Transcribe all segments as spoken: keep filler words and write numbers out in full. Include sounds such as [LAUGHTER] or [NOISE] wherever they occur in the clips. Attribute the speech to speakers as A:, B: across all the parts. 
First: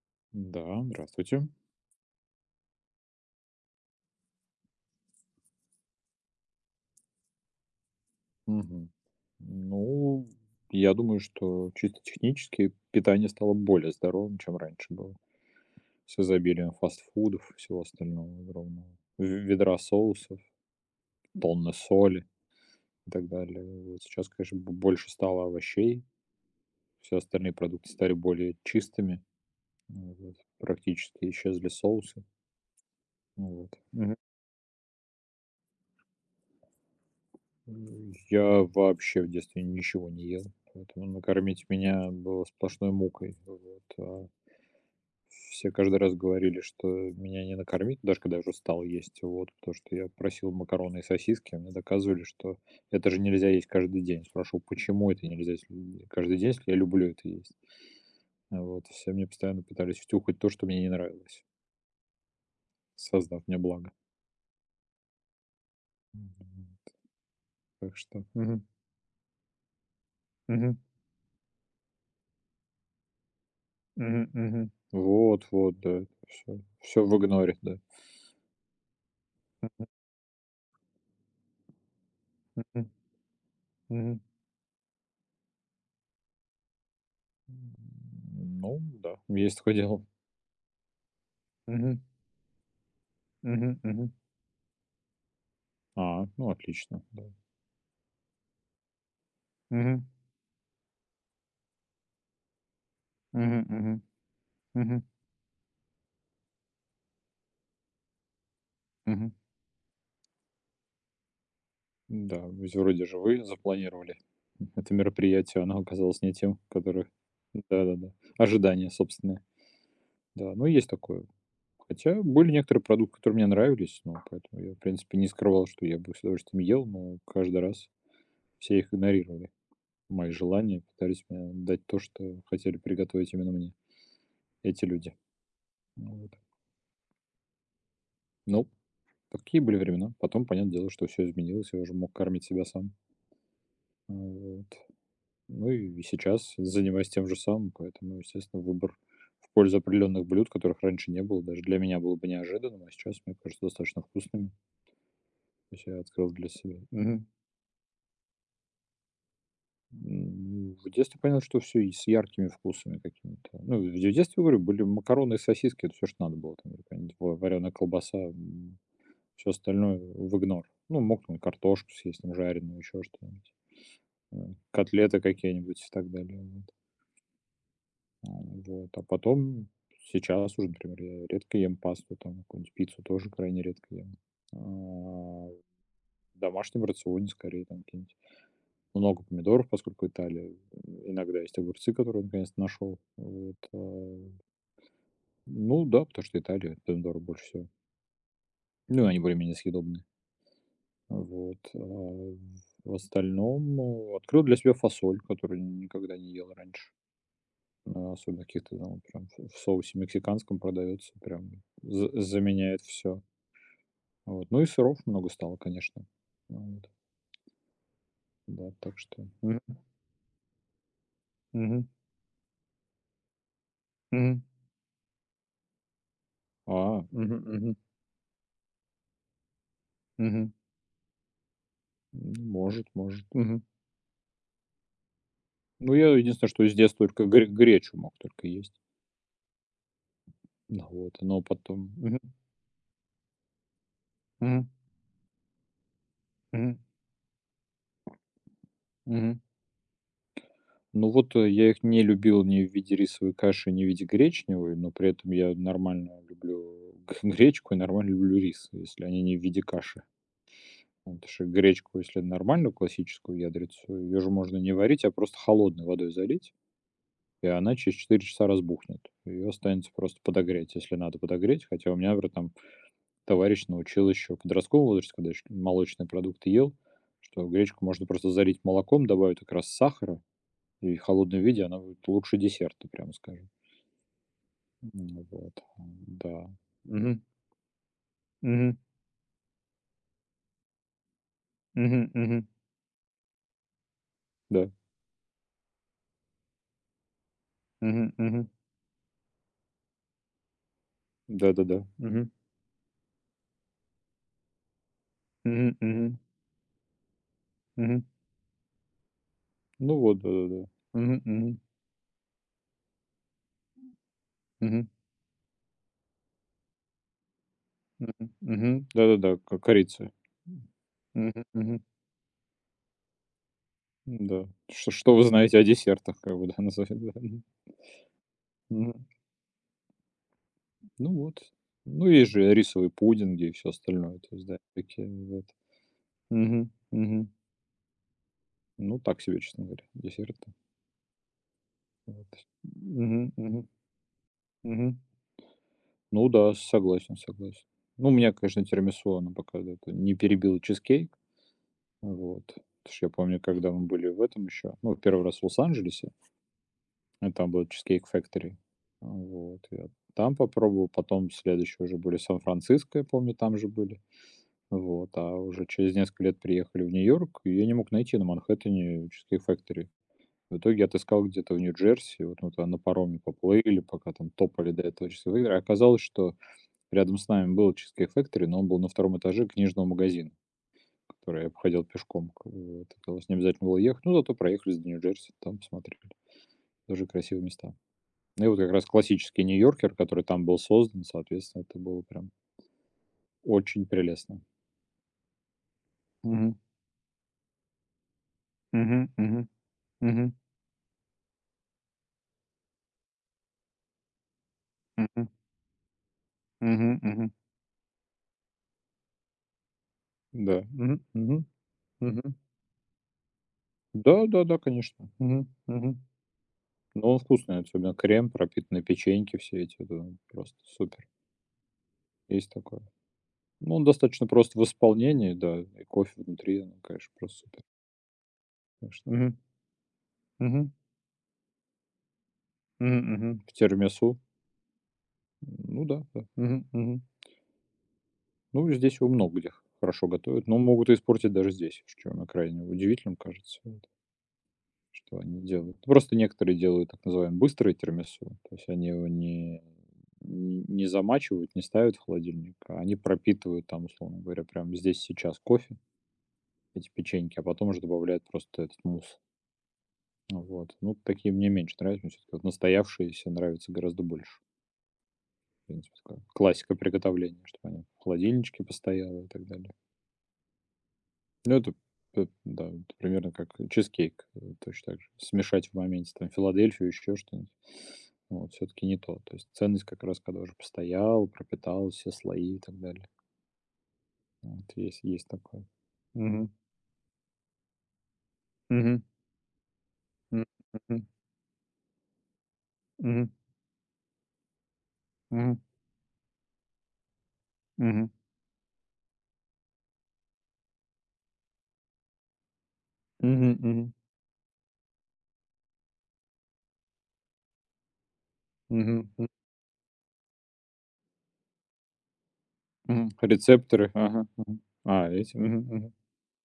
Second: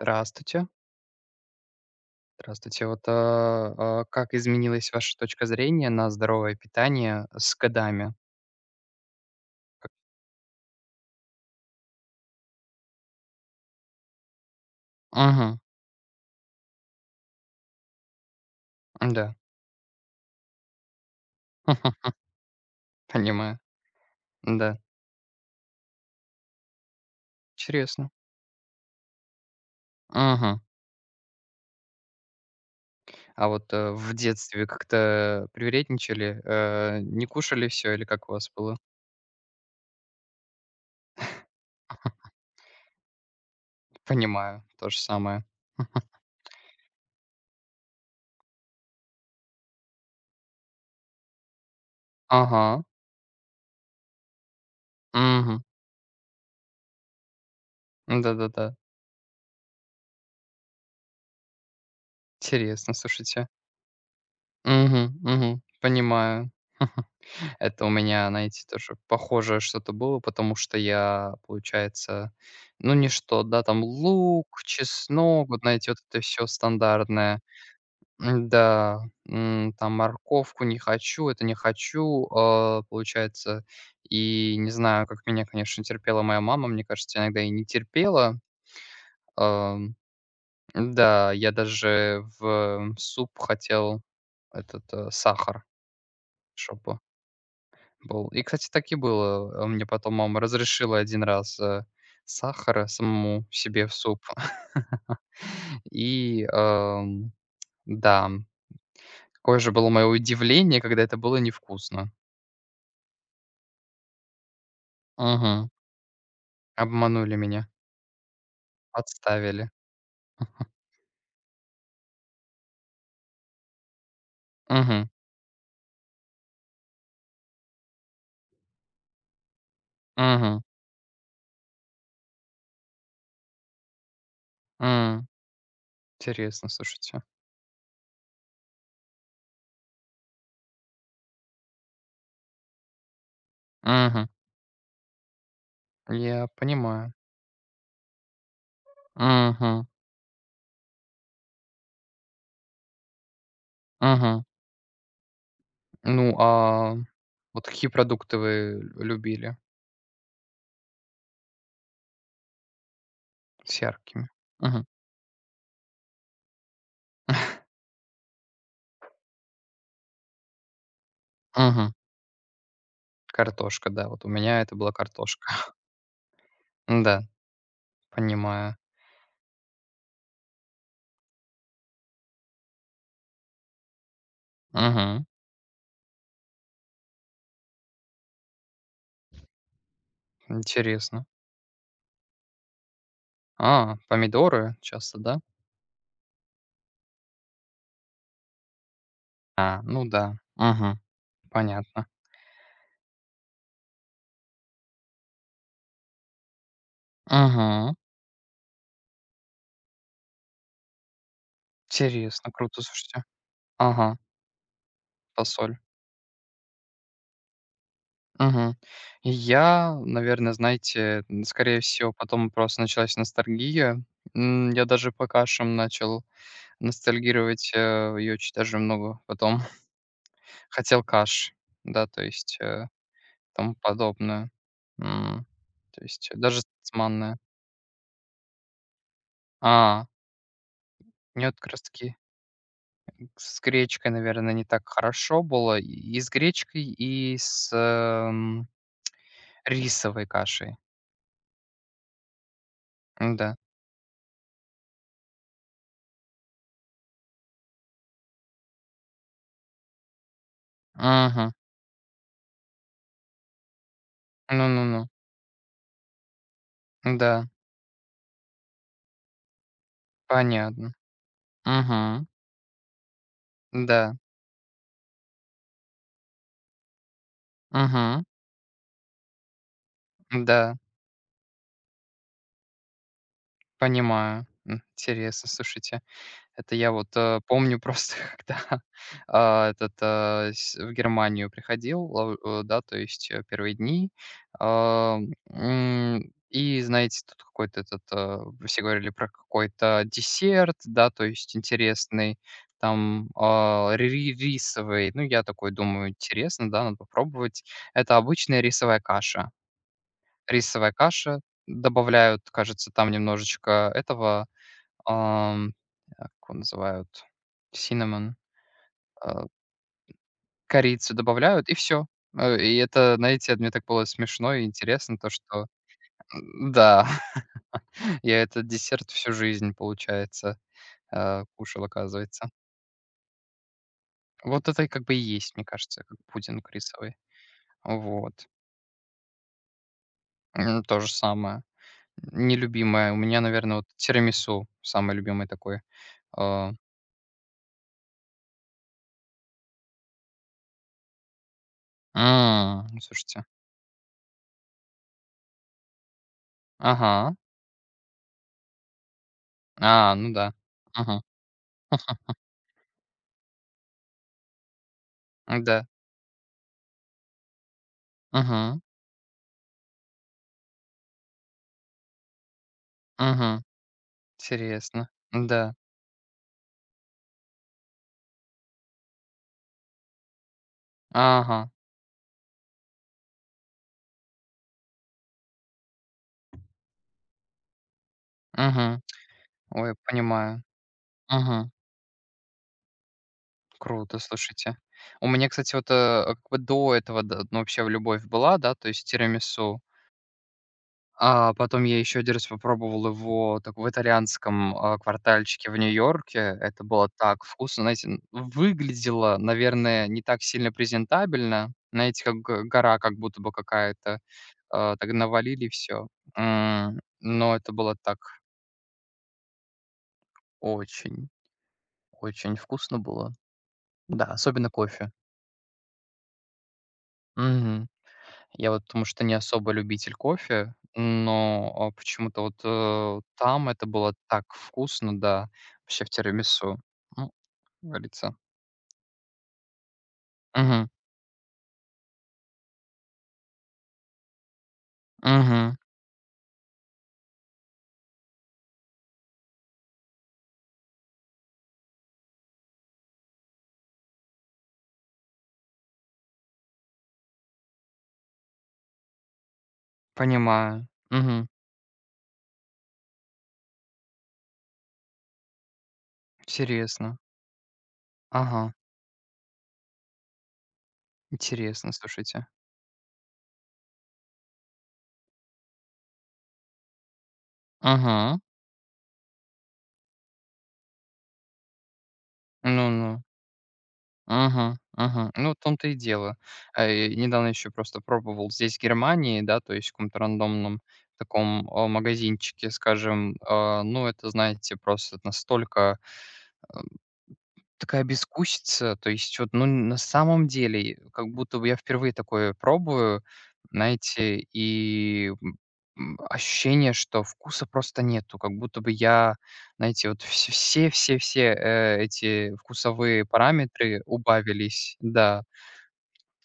A: Здравствуйте.
B: Да, здравствуйте.
A: Здравствуйте. Вот, э, э, как изменилась ваша точка зрения на здоровое питание с годами?
B: Мгм.
A: Как
B: Ну, я думаю, что чисто технически питание стало более здоровым, чем раньше было. С изобилием фастфудов, всего остального огромного. В-
A: Да.
B: Ведра соусов, тонны
A: [LAUGHS]
B: соли и так
A: Понимаю.
B: далее. Вот сейчас, конечно, б-
A: Да.
B: больше стало овощей. Все остальные продукты
A: Интересно.
B: стали более чистыми. Ну, вот.
A: Мгм.
B: Практически исчезли соусы.
A: А
B: Ну,
A: вот, э, в
B: вот.
A: детстве как-то привередничали, э, не кушали все или
B: М,
A: как у вас
B: я
A: было?
B: вообще в детстве ничего не ел, поэтому накормить меня было сплошной мукой. Вот, а
A: Понимаю. То же самое.
B: все каждый раз
A: [LAUGHS]
B: говорили, что меня не накормить, даже когда я уже стал есть, вот, потому что я просил макароны и сосиски, а мне доказывали, что
A: Ага.
B: это же нельзя есть каждый день. Спрашивал, почему это нельзя
A: Мгм.
B: есть лю- каждый день, если я люблю это есть. А
A: Да-да-да.
B: вот, все мне постоянно пытались втюхать то, что мне не нравилось,
A: Интересно,
B: создав
A: слушайте.
B: мне благо.
A: Мгм, мгм. Понимаю.
B: Мгм.
A: Это у
B: Так что...
A: меня,
B: Мгм,
A: знаете, тоже похожее что-то было, потому
B: мгм.
A: что я, получается, ну, не что, да, там
B: Мгм,
A: лук,
B: мгм. Вот,
A: чеснок, вот,
B: вот,
A: знаете, вот
B: да.
A: это все
B: все все в
A: стандартное.
B: игноре, да.
A: М-да, м, там морковку не хочу, это не хочу, а,
B: Мгм,
A: получается.
B: мгм.
A: И не знаю, как меня, конечно, терпела моя мама, мне кажется, иногда и не терпела.
B: Ну да, есть такое
A: Ам,
B: дело.
A: да, я
B: Мгм,
A: даже в суп
B: мгм,
A: хотел
B: мгм.
A: этот, э, сахар,
B: А, ну
A: чтобы
B: отлично, да.
A: был. И, кстати, так и было. А, мне
B: Мгм,
A: потом мама разрешила один раз, э, сахара самому
B: мгм,
A: себе в
B: мгм,
A: суп.
B: мгм,
A: [LAUGHS] И, эм, да,
B: мгм.
A: какое же было мое удивление, когда это было невкусно.
B: Да, ведь вроде же вы запланировали это мероприятие,
A: Мгм.
B: оно оказалось не тем, которое.
A: Обманули меня,
B: Да-да-да. Ожидания собственные.
A: подставили.
B: Да, ну есть такое. Хотя были некоторые продукты, которые мне нравились, ну, поэтому я, в
A: Мгм,
B: принципе, не скрывал, что я бы с удовольствием ел, но каждый раз. Все их игнорировали, мои
A: мгм,
B: желания, пытались мне дать то, что хотели приготовить именно мне эти люди.
A: м.
B: Вот.
A: Интересно, слушайте.
B: Ну, такие были времена. Потом, понятное дело, что все изменилось, я уже мог кормить себя сам.
A: Мгм.
B: Вот. Ну и
A: Я
B: сейчас занимаюсь
A: понимаю.
B: тем же самым, поэтому, естественно, выбор в пользу
A: Мгм,
B: определенных блюд, которых раньше не было, даже для меня было бы неожиданным, а сейчас мне кажется достаточно
A: мгм.
B: вкусными. То есть я открыл
A: Ну,
B: для себя.
A: а
B: Мгм.
A: вот какие продукты вы любили
B: М, в детстве понятно, что все и с яркими вкусами какими-то. Ну,
A: с
B: в
A: яркими?
B: детстве, говорю, были
A: Мгм.
B: макароны и сосиски- это все что надо было. Там или какая-нибудь
A: [LAUGHS]
B: ва колбаса, все остальное в игнор. Ну, мог там картошку
A: Мгм.
B: съесть, там жареную, еще что-нибудь,
A: Картошка, да, вот у
B: э,
A: меня это была
B: котлеты
A: картошка. [LAUGHS]
B: какие-нибудь и так далее, вот.
A: Да,
B: А,
A: понимаю.
B: вот, а потом сейчас уже, например, я редко ем пасту, там какую-нибудь пиццу тоже крайне редко ем. А,
A: Мгм.
B: в домашнем рационе скорее там какие-нибудь. Много помидоров, поскольку Италия. э,
A: Интересно.
B: Иногда есть огурцы, которые наконец-то нашел. Вот,
A: А,
B: а,
A: помидоры часто, да?
B: ну да, потому что Италия, помидоры больше всего. Ну, они более-менее
A: А,
B: съедобные.
A: ну да. Мгм.
B: Вот. а,
A: Понятно.
B: В остальном э, открыл для себя фасоль, которую никогда не ел раньше.
A: Мгм.
B: А, особенно в каких-то там прям в в соусе мексиканском продается, прям за-
A: Интересно, круто,
B: заменяет все.
A: слушайте. Ага,
B: Вот. Ну и сыров много стало,
A: фасоль.
B: конечно. Вот. Да,
A: Мгм.
B: так что. Мгм.
A: Я, наверное, знаете, н- скорее
B: Мгм.
A: всего, потом просто началась ностальгия.
B: Мгм.
A: М, Я даже по кашам начал
B: А, мгм,
A: ностальгировать.
B: мгм,
A: Ее и очень даже много потом [LAUGHS]
B: мгм.
A: хотел каш. Да, то
B: Ну,
A: есть, э,
B: может, может. Мгм.
A: Тому подобное. М.
B: Ну,
A: То
B: я
A: есть
B: единственное,
A: даже
B: что из
A: с
B: детства только
A: манной.
B: гре гречу мог только есть.
A: А,
B: Ну вот, но
A: Мне вот как раз
B: потом.
A: таки
B: Мгм.
A: с гречкой, наверное,
B: Мгм.
A: не так хорошо было. И и с
B: Мгм.
A: гречкой, и с, эм,
B: Мгм.
A: рисовой кашей.
B: Ну вот, э, я их не любил ни в виде рисовой
A: Да.
B: каши, ни в виде гречневой, но при этом я нормально люблю г [LAUGHS] гречку и нормально люблю рис, если они не в виде каши. Ну, потому что
A: Мгм.
B: гречку, если нормальную классическую ядрицу, ее же можно не
A: Ну-ну-ну.
B: варить, а просто холодной водой залить,
A: Да,
B: и она через четыре часа разбухнет. Ее останется просто подогреть,
A: понятно.
B: если надо подогреть. Хотя у меня,
A: Мгм.
B: например, там товарищ научил
A: Да.
B: еще подросткового возраста, когда еще молочные продукты ел, что гречку можно
A: Мгм.
B: просто залить молоком, добавить как раз сахара,
A: Да,
B: и в холодном виде она будет лучше десерта, прямо скажем.
A: понимаю. М,
B: М,
A: интересно,
B: вот,
A: слушайте.
B: да.
A: Это я вот,
B: Мгм.
A: э, помню просто,
B: Мгм.
A: [LAUGHS] когда, а, этот, а, с в Германию
B: Мгм.
A: приходил, а,
B: Мгм.
A: э, да, то есть, э, первые дни.
B: Да.
A: А, м, и, знаете, тут какой-то этот,
B: Мгм.
A: э,
B: Мгм.
A: все говорили про какой-то десерт, да, то есть
B: Да-да-да. Мгм.
A: интересный, там, а, ри рисовый. Ну, я такой
B: Мгм.
A: думаю:
B: Мгм.
A: "Интересно, да, надо попробовать".
B: Мгм.
A: Это обычная рисовая каша.
B: Ну вот, да-да-да.
A: Рисовая
B: Мгм.
A: каша,
B: Мгм.
A: добавляют, кажется, там немножечко этого,
B: Мгм.
A: ам, а, как его называют,
B: Мгм.
A: cinnamon,
B: Мгм. Да-да-да,
A: а,
B: к корица.
A: корицу
B: Мгм.
A: добавляют, и
B: Мгм.
A: все и это, знаете, мне так было
B: Да.
A: смешно и
B: Ш что
A: интересно,
B: вы
A: то
B: знаете о
A: что,
B: десертах, как бы, да,
A: м,
B: назовем,
A: да,
B: да.
A: [LAUGHS] я этот
B: Мгм.
A: десерт всю жизнь, получается,
B: Ну вот.
A: э, кушал,
B: Ну, есть
A: оказывается.
B: же рисовые пудинги и все остальное. То есть, да,
A: Вот это и как
B: такие
A: бы и
B: вот.
A: есть, мне кажется, как
B: Мгм,
A: пудинг рисовый.
B: мгм.
A: Вот.
B: Ну, так себе, честно говоря, десерты.
A: М, то же самое.
B: Вот.
A: Нелюбимое у
B: Мгм,
A: меня,
B: мгм,
A: наверное, вот тирамису
B: мгм.
A: самый любимый такой.
B: Ну да,
A: А,
B: согласен, согласен. Ну, у меня, конечно, тирамису, оно пока да это не перебило чизкейк. Вот.
A: м,
B: Потому что я помню,
A: Слушайте.
B: когда мы были в этом еще, ну, первый раз в Лос-Анджелесе, и
A: Ага.
B: там был Cheesecake Factory. Вот, я
A: А, ну
B: там
A: да.
B: попробовал,
A: Мгм.
B: потом следующий уже были
A: [LAUGHS]
B: Сан-Франциско, я помню, там же были. Вот, а уже
A: Да.
B: через несколько лет приехали в Нью-Йорк, и я не мог найти на
A: Угу.
B: Манхэттене Cheesecake Factory. В итоге отыскал где-то в Нью-Джерси, вот мы туда на пароме
A: Угу.
B: поплыли, пока там топали до этого
A: Интересно.
B: Cheesecake Factory.
A: Да.
B: Оказалось, что рядом с нами был Cheesecake Factory, но он был на втором этаже книжного магазина, который я
A: Ага.
B: обходил пешком. к- Вот, оказалось, не обязательно было ехать, но зато проехались до Нью-Джерси, там посмотрели. Тоже красивые места. Ну и вот как раз
A: Угу.
B: классический
A: Ой,
B: Нью-Йоркер, который там был
A: понимаю.
B: создан, соответственно,
A: Угу.
B: это было прям очень
A: Круто,
B: прелестно.
A: слушайте. У меня, кстати, вот, э, как
B: Мгм.
A: бы до этого, да, ну, вообще в любовь была, да, то есть
B: Мгм. Мгм.
A: тирамису.
B: Мгм.
A: А потом я еще один раз попробовал его так в итальянском, а,
B: Мгм.
A: квартальчике в Нью-Йорке. Это
B: Мгм,
A: было
B: мгм.
A: так вкусно. Знаете, н выглядело, наверное, не так
B: Да.
A: сильно
B: Мгм, мгм,
A: презентабельно. Знаете,
B: мгм.
A: как г гора как будто бы какая-то,
B: Да-да-да,
A: а,
B: конечно.
A: так
B: Мгм,
A: навалили
B: мгм.
A: все. М,
B: Но он
A: но
B: вкусный,
A: это
B: особенно
A: было так.
B: крем, пропитанные печеньки все эти, да, просто супер.
A: Очень,
B: Есть
A: очень
B: такое.
A: вкусно было.
B: Ну, он
A: Да,
B: достаточно прост в
A: особенно кофе.
B: исполнении, да, и кофе внутри, ну, конечно, просто супер,
A: Мгм. Я вот потому
B: конечно.
A: что не
B: Мгм,
A: особо любитель
B: мгм,
A: кофе, но, а, почему-то вот,
B: мгм,
A: э,
B: мгм. В
A: там это было
B: тирамису.
A: так вкусно, да,
B: Ну да,
A: вообще в
B: да. Мгм,
A: тирамису.
B: мгм.
A: Ну, как говорится.
B: Ну, здесь его много где хорошо готовят, но
A: Мгм,
B: могут и испортить даже здесь, что на крайне удивительным кажется. Что они
A: мгм.
B: делают? Просто некоторые делают так называемый быстрый тирамису. То есть они его не не не замачивают, не ставят в холодильник, а они пропитывают там, условно говоря, прямо здесь сейчас кофе, эти печеньки, а потом уже добавляют просто этот мусс. Ну вот.
A: Понимаю.
B: Ну, такие
A: Мгм.
B: мне меньше нравятся. Мне всё-таки вот настоявшиеся нравятся гораздо больше. В принципе, такая классика
A: Интересно.
B: приготовления, чтобы они в
A: Ага,
B: холодильничке постояла и так далее. Ну, это
A: интересно,
B: п
A: слушайте.
B: да, это примерно как чизкейк, э, точно так же. Смешать в моменте там Филадельфию, еще что-нибудь.
A: Ага.
B: Вот, все таки не то. То есть ценность как раз, когда уже постоял, пропитал все слои и так далее.
A: Ну-ну.
B: Вот
A: Мгм,
B: есть есть
A: мгм. Ну, в
B: такое.
A: том-то и дело.
B: Мгм.
A: А, и недавно еще просто пробовал здесь, в
B: Мгм.
A: Германии, да, то есть в каком-то
B: М.
A: рандомном таком, а, магазинчике,
B: Мгм.
A: скажем. А, ну, это, знаете, просто
B: Мгм.
A: настолько, а, такая
B: Мгм.
A: безвкусица. То есть вот, ну, на самом деле, как будто бы я впервые такое пробую,
B: Мгм. Мгм. Мгм.
A: знаете, и, м, м, ощущение, что вкуса просто нету. Как будто бы
B: Мгм. М.
A: я, знаете, вот все все все, э, эти
B: Мгм.
A: вкусовые
B: Рецепторы.
A: параметры
B: Ага. Мгм.
A: убавились.
B: А, эти.
A: Да.
B: Мгм. Мгм.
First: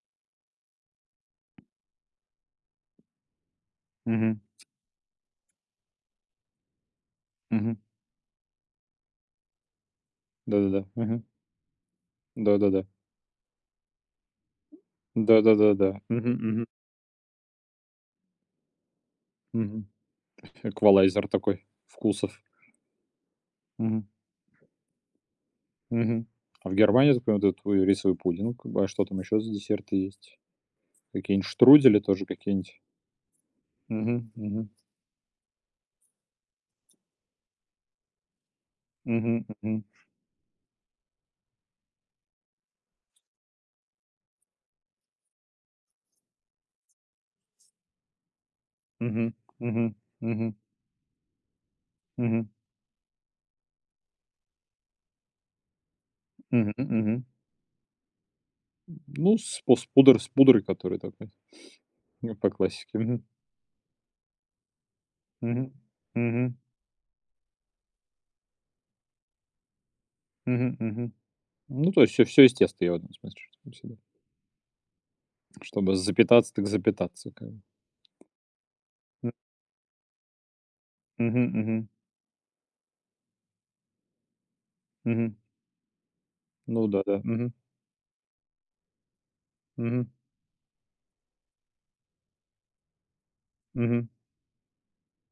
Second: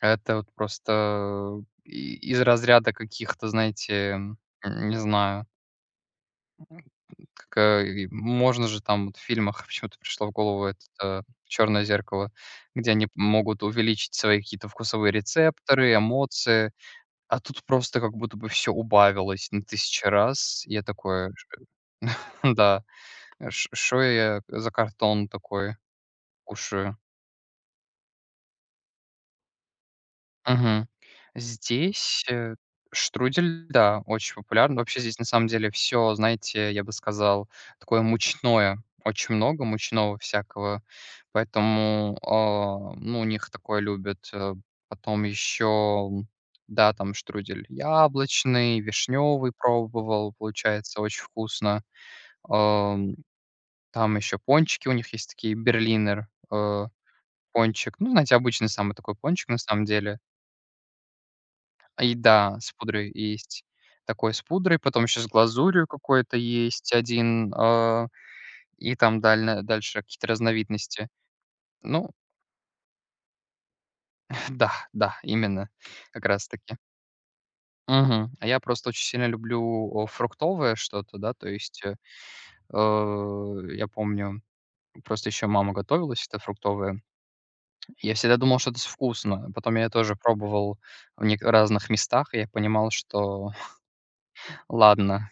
A: Это вот просто и из разряда каких-то, знаете, м,
B: Мгм.
A: не знаю, как,
B: Мгм.
A: э, и можно же там вот в фильмах [LAUGHS] почему-то пришло в голову это,
B: Да-да-да.
A: э,
B: Мгм.
A: "Черное зеркало",
B: Да-да-да.
A: где они могут увеличить свои какие-то вкусовые рецепторы,
B: Да-да-да-да. Мгм. Мгм.
A: эмоции, а тут просто как будто бы все убавилось на
B: Мгм.
A: тысячу раз. Я
B: Эквалайзер
A: такой:
B: такой вкусов.
A: [LAUGHS] "Да, что
B: Мгм,
A: я за картон такой
B: мгм. А в
A: кушаю?"
B: Германии, я так понимаю, вот этот твой рисовый пудинг, а что там еще за десерты есть?
A: Мгм.
B: Какие-нибудь штрудели
A: Здесь,
B: тоже
A: э,
B: какие-нибудь?
A: штрудель, да,
B: Мгм,
A: очень
B: мгм,
A: популярный. Вообще здесь на самом деле все, знаете, я бы сказал, такое мучное. Очень
B: мгм,
A: много
B: мгм,
A: мучного всякого. Поэтому, а, ну, у них такое любят. Э, потом еще, да, там штрудель яблочный,
B: мгм,
A: вишневый
B: мгм,
A: пробовал,
B: мгм,
A: получается очень вкусно.
B: мгм,
A: Ам, там еще пончики у них есть такие, берлинер,
B: мгм,
A: э,
B: мгм.
A: пончик. Ну, знаете, обычный самый такой
B: Ну,
A: пончик на
B: с по
A: самом
B: с
A: деле.
B: пудр с пудрой, который такой,
A: И
B: ну, по
A: да, с
B: классике.
A: пудрой
B: Мгм,
A: есть такой с пудрой, потом еще с
B: мгм,
A: глазурью какой-то
B: мгм,
A: есть один, а, и там дальна дальше какие-то
B: мгм,
A: разновидности.
B: мгм. Ну, то
A: Ну
B: есть все все из теста я в этом смысле, чтоб всегда.
A: [LAUGHS] да, да, именно,
B: Чтобы
A: как раз
B: запитаться, так
A: таки.
B: запитаться, как бы.
A: Мгм. А я просто очень сильно
B: М,
A: люблю, э, фруктовое что-то, да,
B: мгм,
A: то есть,
B: мгм,
A: э, э, я помню, просто
B: мгм.
A: еще мама готовилась это
B: Ну
A: фруктовое.
B: да, да. Мгм,
A: Я всегда думал, что это вкусно. Потом я
B: мгм,
A: тоже пробовал в нек разных местах, и я понимал, что
B: мгм,
A: [LAUGHS] ладно.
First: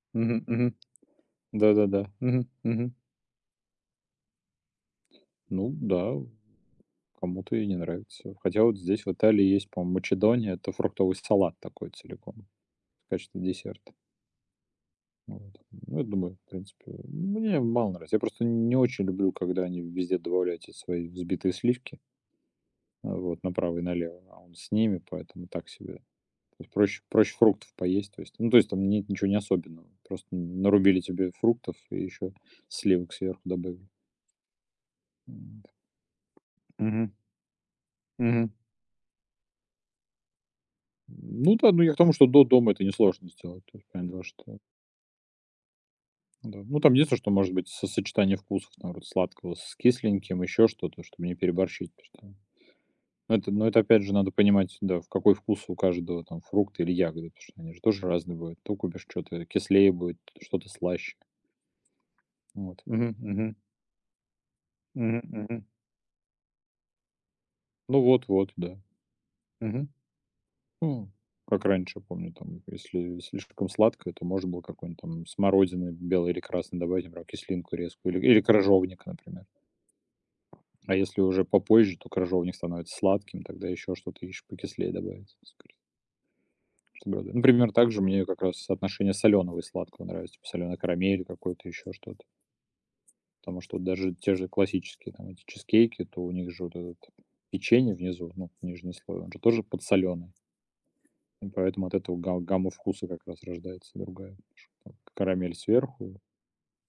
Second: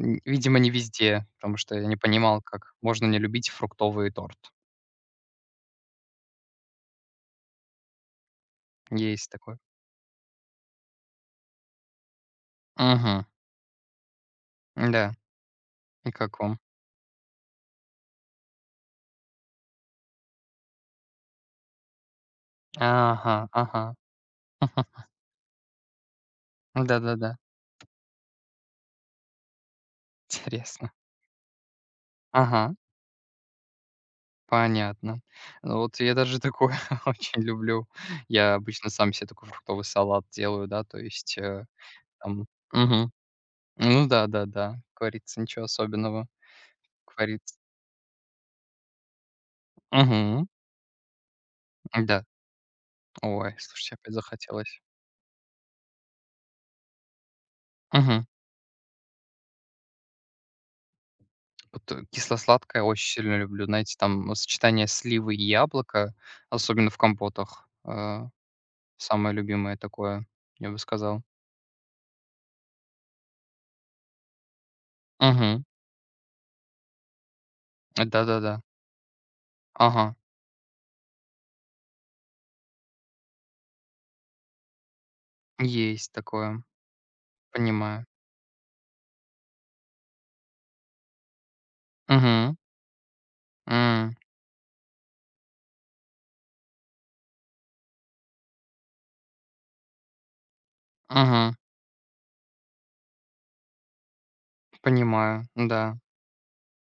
A: М,
B: мгм,
A: видимо, не
B: мгм.
A: везде, потому что я не
B: Да-да-да.
A: понимал,
B: Мгм,
A: как
B: мгм.
A: можно не любить фруктовый торт.
B: Ну да, кому-то и не нравится. Хотя вот здесь в
A: Есть
B: Италии
A: такой.
B: есть, по-моему, Македония. Это фруктовый салат такой целиком в
A: Мгм.
B: качестве десерта.
A: Да.
B: Вот. Ну, я
A: И
B: думаю,
A: как
B: в
A: вам?
B: принципе, мне мало нравится. Я просто не очень люблю, когда они везде добавляют эти свои взбитые сливки, а, вот,
A: Ага,
B: направо и
A: ага.
B: налево, а он с ними,
A: [LAUGHS]
B: поэтому так себе. То есть проще,
A: Да-да-да.
B: проще фруктов поесть, то есть, ну, то есть там нет ничего не особенного, просто
A: Интересно.
B: нарубили тебе фруктов и еще
A: Ага,
B: сливок сверху добавили.
A: понятно.
B: Вот.
A: Ну, вот я даже такое [LAUGHS]
B: Мгм.
A: очень люблю.
B: Мгм.
A: Я обычно сам себе такой фруктовый салат делаю, да, то есть,
B: Ну
A: э,
B: да, ну я к тому, что до
A: там.
B: дома это
A: Мгм.
B: несложно сделать. То есть,
A: Ну
B: понятное дело, что
A: да-да-да, как говорится, ничего особенного,
B: да. Ну, там единственное,
A: как
B: что может
A: говорится.
B: быть со сочетание вкусов, там, вот сладкого с кисленьким,
A: Мгм.
B: еще что-то, чтобы не переборщить.
A: Да.
B: Потому что ну, это,
A: Ой,
B: но это
A: слушайте,
B: опять же
A: опять
B: надо понимать,
A: захотелось.
B: да, в какой вкус у каждого там фрукты или ягоды, потому что они же тоже
A: Мгм.
B: разные будут. То купишь что-то кислее будет, что-то слаще.
A: Вот, э,
B: Вот.
A: кисло-сладкое очень
B: Мгм,
A: сильно
B: мгм,
A: люблю. Знаете, там, э, сочетание
B: мгм,
A: сливы и
B: мгм.
A: яблока, особенно в компотах,
B: Ну
A: э,
B: вот, вот, да.
A: самое любимое
B: Мгм.
A: такое, я бы
B: М.
A: сказал.
B: Как раньше, помню, там, если слишком сладкое, то можно было какой-нибудь там
A: Мгм.
B: смородины белой или красной добавить, например, кислинку резкую или, или
A: Да-да-да.
B: крыжовник, например.
A: Ага.
B: А если уже попозже, то крыжовник становится сладким, тогда еще что-то еще покислее добавить.
A: Есть такое.
B: Чтобы это- Например, также
A: Понимаю.
B: мне как раз соотношение соленого и сладкого нравится, типа соленая карамель какой-то, еще что-то.
A: Мгм.
B: Потому что вот даже
A: М.
B: те же классические там эти чизкейки, то у них же вот этот печенье внизу, ну, нижний слой, он же тоже подсоленый. И поэтому от этого га гамма вкуса как раз рождается другая. Там
A: Понимаю.
B: карамель
A: Да.
B: сверху,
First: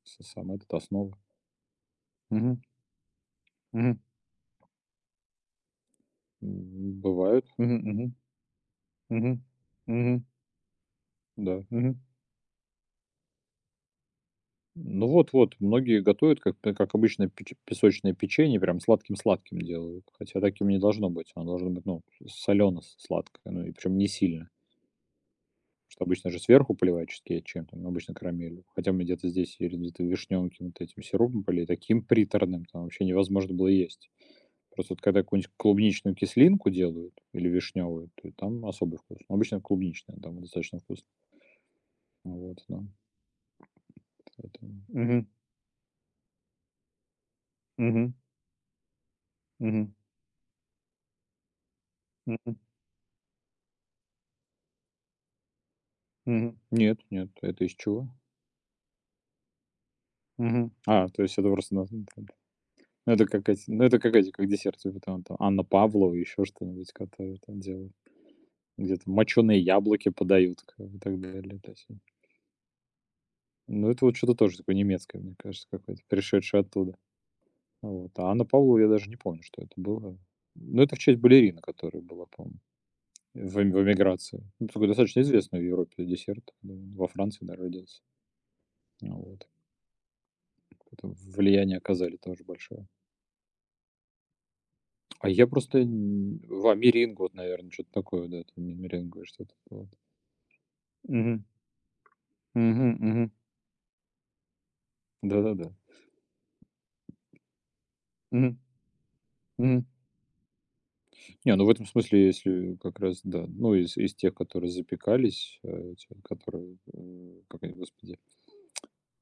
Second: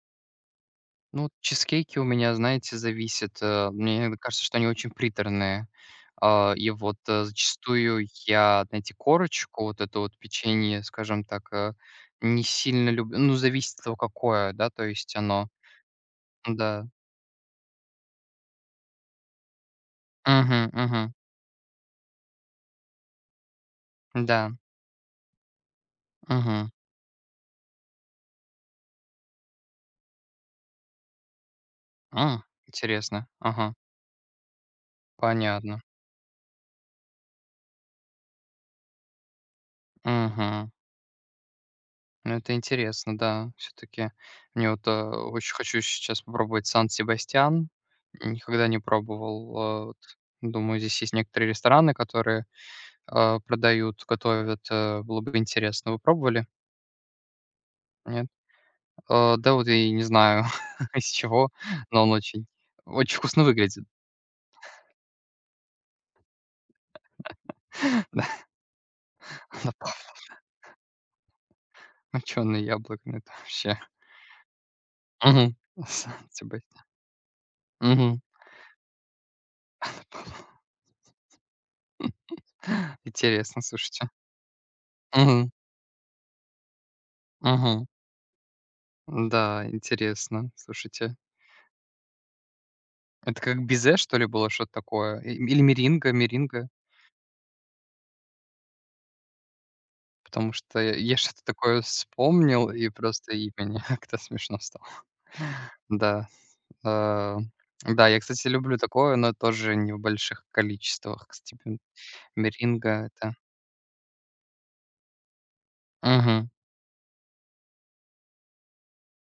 B: с сам этот, основа.
A: Ну, чизкейки у меня,
B: Мгм,
A: знаете, зависит. э,
B: мгм.
A: Мне иногда кажется, что они очень приторные. А, И вот,
B: М,
A: э,
B: бывает. Мгм,
A: зачастую
B: мгм,
A: я, знаете,
B: мгм,
A: корочку, вот это вот
B: мгм,
A: печенье, скажем так,
B: да.
A: э,
B: мгм.
A: не сильно люблю. Ну, зависит от того, какое, да, то
B: Ну
A: есть оно.
B: вот-вот, многие готовят, как п
A: Да.
B: как обычно, печ песочное печенье, прям сладким-сладким делают. Хотя
A: Угу,
B: таким не должно
A: угу.
B: быть. Оно должно быть, ну, солено-сладкое, ну и причем не сильно.
A: Да.
B: Что обычно же
A: Угу.
B: сверху поливают cheesecake чем-то, ну, обычно карамелью. Хотя мы где-то здесь или где-то вишнёнки то этим сиропом полили, таким
A: А,
B: приторным, там вообще
A: интересно.
B: невозможно было
A: Ага.
B: есть. Просто вот когда какую-нибудь
A: Понятно.
B: клубничную кислинку делают или вишневую, то там особый вкус. Но обычно клубничная, там
A: Угу.
B: достаточно вкусно.
A: Ну, это
B: Вот, да,
A: интересно, да. Все-таки мне
B: поэтому.
A: вот, э,
B: Мгм.
A: очень хочу сейчас попробовать Сан-Себастьян.
B: Мгм.
A: Никогда не пробовал. Э,
B: Мгм.
A: вот. Думаю, здесь есть некоторые рестораны, которые
B: Мгм.
A: э, продают, готовят. Э, было бы интересно. Вы пробовали?
B: Мгм. Нет, нет, это из чего?
A: Нет? Э, да вот и не знаю,
B: Мгм.
A: [LAUGHS] из
B: А, то есть это
A: чего,
B: просто на
A: но
B: ну
A: он очень,
B: ну
A: очень
B: это
A: вкусно
B: как эти ну
A: выглядит.
B: это как эти, как десерт, типа там там Анна Павлова, еще что-нибудь, которые там делают.
A: [LAUGHS]
B: Где-то моченые
A: Да,
B: яблоки подают к и так далее. То есть,
A: моченые яблоками, это вообще.
B: ну, это вот что-то тоже такое немецкое, мне
A: Мгм.
B: кажется, какое-то, пришедшее
A: Сан-Себастьян.
B: оттуда. Вот.
A: Мгм.
B: А Анна Павлова, я даже не помню, что это было. Ну, это в честь балерины, которая была, по-моему, в
A: Интересно,
B: эм в
A: слушайте.
B: эмиграции. Ну, такой достаточно
A: Мгм.
B: известный в Европе десерт. М, во Франции, наверно,
A: Мгм.
B: родился. Ну, вот.
A: Да, интересно,
B: Это
A: слушайте.
B: влияние оказали тоже большое.
A: Это как безе, что ли, было, что-то такое?
B: А
A: И
B: я
A: или
B: просто
A: меринга
B: н
A: меринга?
B: во меренге, вот, наверное, что то такое, да, это ме меренговое что-то. Вот.
A: Потому что я я что-то
B: Мгм.
A: такое вспомнил, и
B: Мгм, мгм.
A: просто и мне [LAUGHS] как-то смешно стало.
B: Да-да-да.
A: Да, э, да, я, кстати,
B: Мгм,
A: люблю такое, но тоже
B: мгм.
A: не в больших количествах.
B: Не,
A: Кстати,
B: ну в
A: м,
B: этом смысле, если как
A: меринга-
B: раз,
A: это.
B: да. Ну, из из тех, которые запекались, э, те,
A: Мгм.
B: которые, э, как они, господи,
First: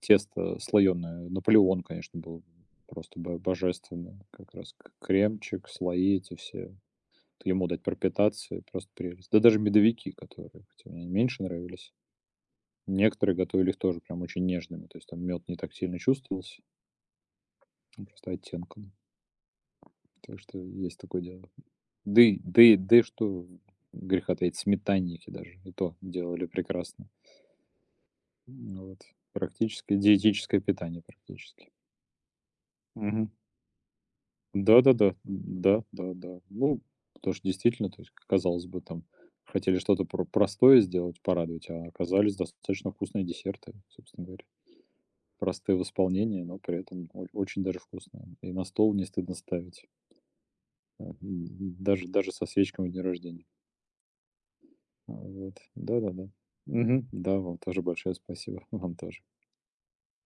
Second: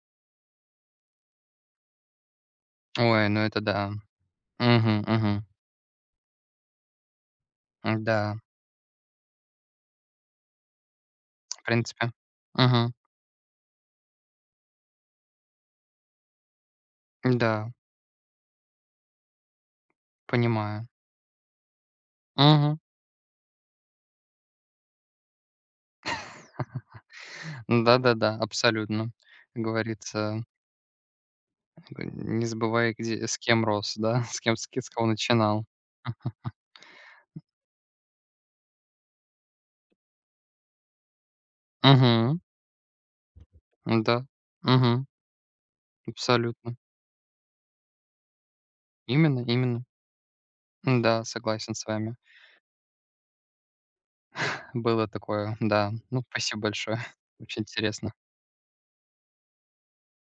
B: тесто слоёное. «Наполеон», конечно, был просто
A: Ой,
B: бо
A: ну это да.
B: божественно. Как раз к
A: Мгм, мгм.
B: кремчик, слои эти все. Вот ему дать
A: Да,
B: пропитаться- просто прелесть. Да даже медовики, которые, хотя мне они меньше
A: в
B: нравились,
A: принципе. Мгм.
B: некоторые готовили их тоже прям очень нежными. То есть там мед не так сильно чувствовался,
A: Да,
B: ну, просто оттенком. Так что
A: понимаю.
B: есть такое дело. Да и да и
A: Угу.
B: да и что греха таить, сметанники даже и то делали прекрасно.
A: Да-да-да,
B: Ну вот,
A: абсолютно. Как
B: практически
A: говорится.
B: диетическое питание практически.
A: Э, не забывай, где
B: Мгм.
A: с кем рос, да, [LAUGHS] с кем, с ке с кого
B: Да-да-да,
A: начинал.
B: да-да-да. Ну, потому что действительно, то есть, казалось бы, там хотели что-то про простое сделать, порадовать, а оказались
A: Мгм.
B: достаточно вкусные десерты,
A: Да.
B: собственно говоря.
A: Мгм.
B: Простые в исполнении, но
A: Абсолютно.
B: при этом о очень даже вкусные. И на стол не стыдно
A: Именно,
B: ставить,
A: именно.
B: а,
A: Да, согласен
B: м,
A: с
B: даже
A: вами.
B: даже со свечками в день рождения.
A: Было
B: А,
A: такое,
B: вот.
A: да. Ну,
B: Да-да-да.
A: спасибо большое.
B: Мгм.
A: [LAUGHS]
B: Да, вам
A: Очень
B: тоже большое
A: интересно.
B: спасибо. [LAUGHS] Вам тоже.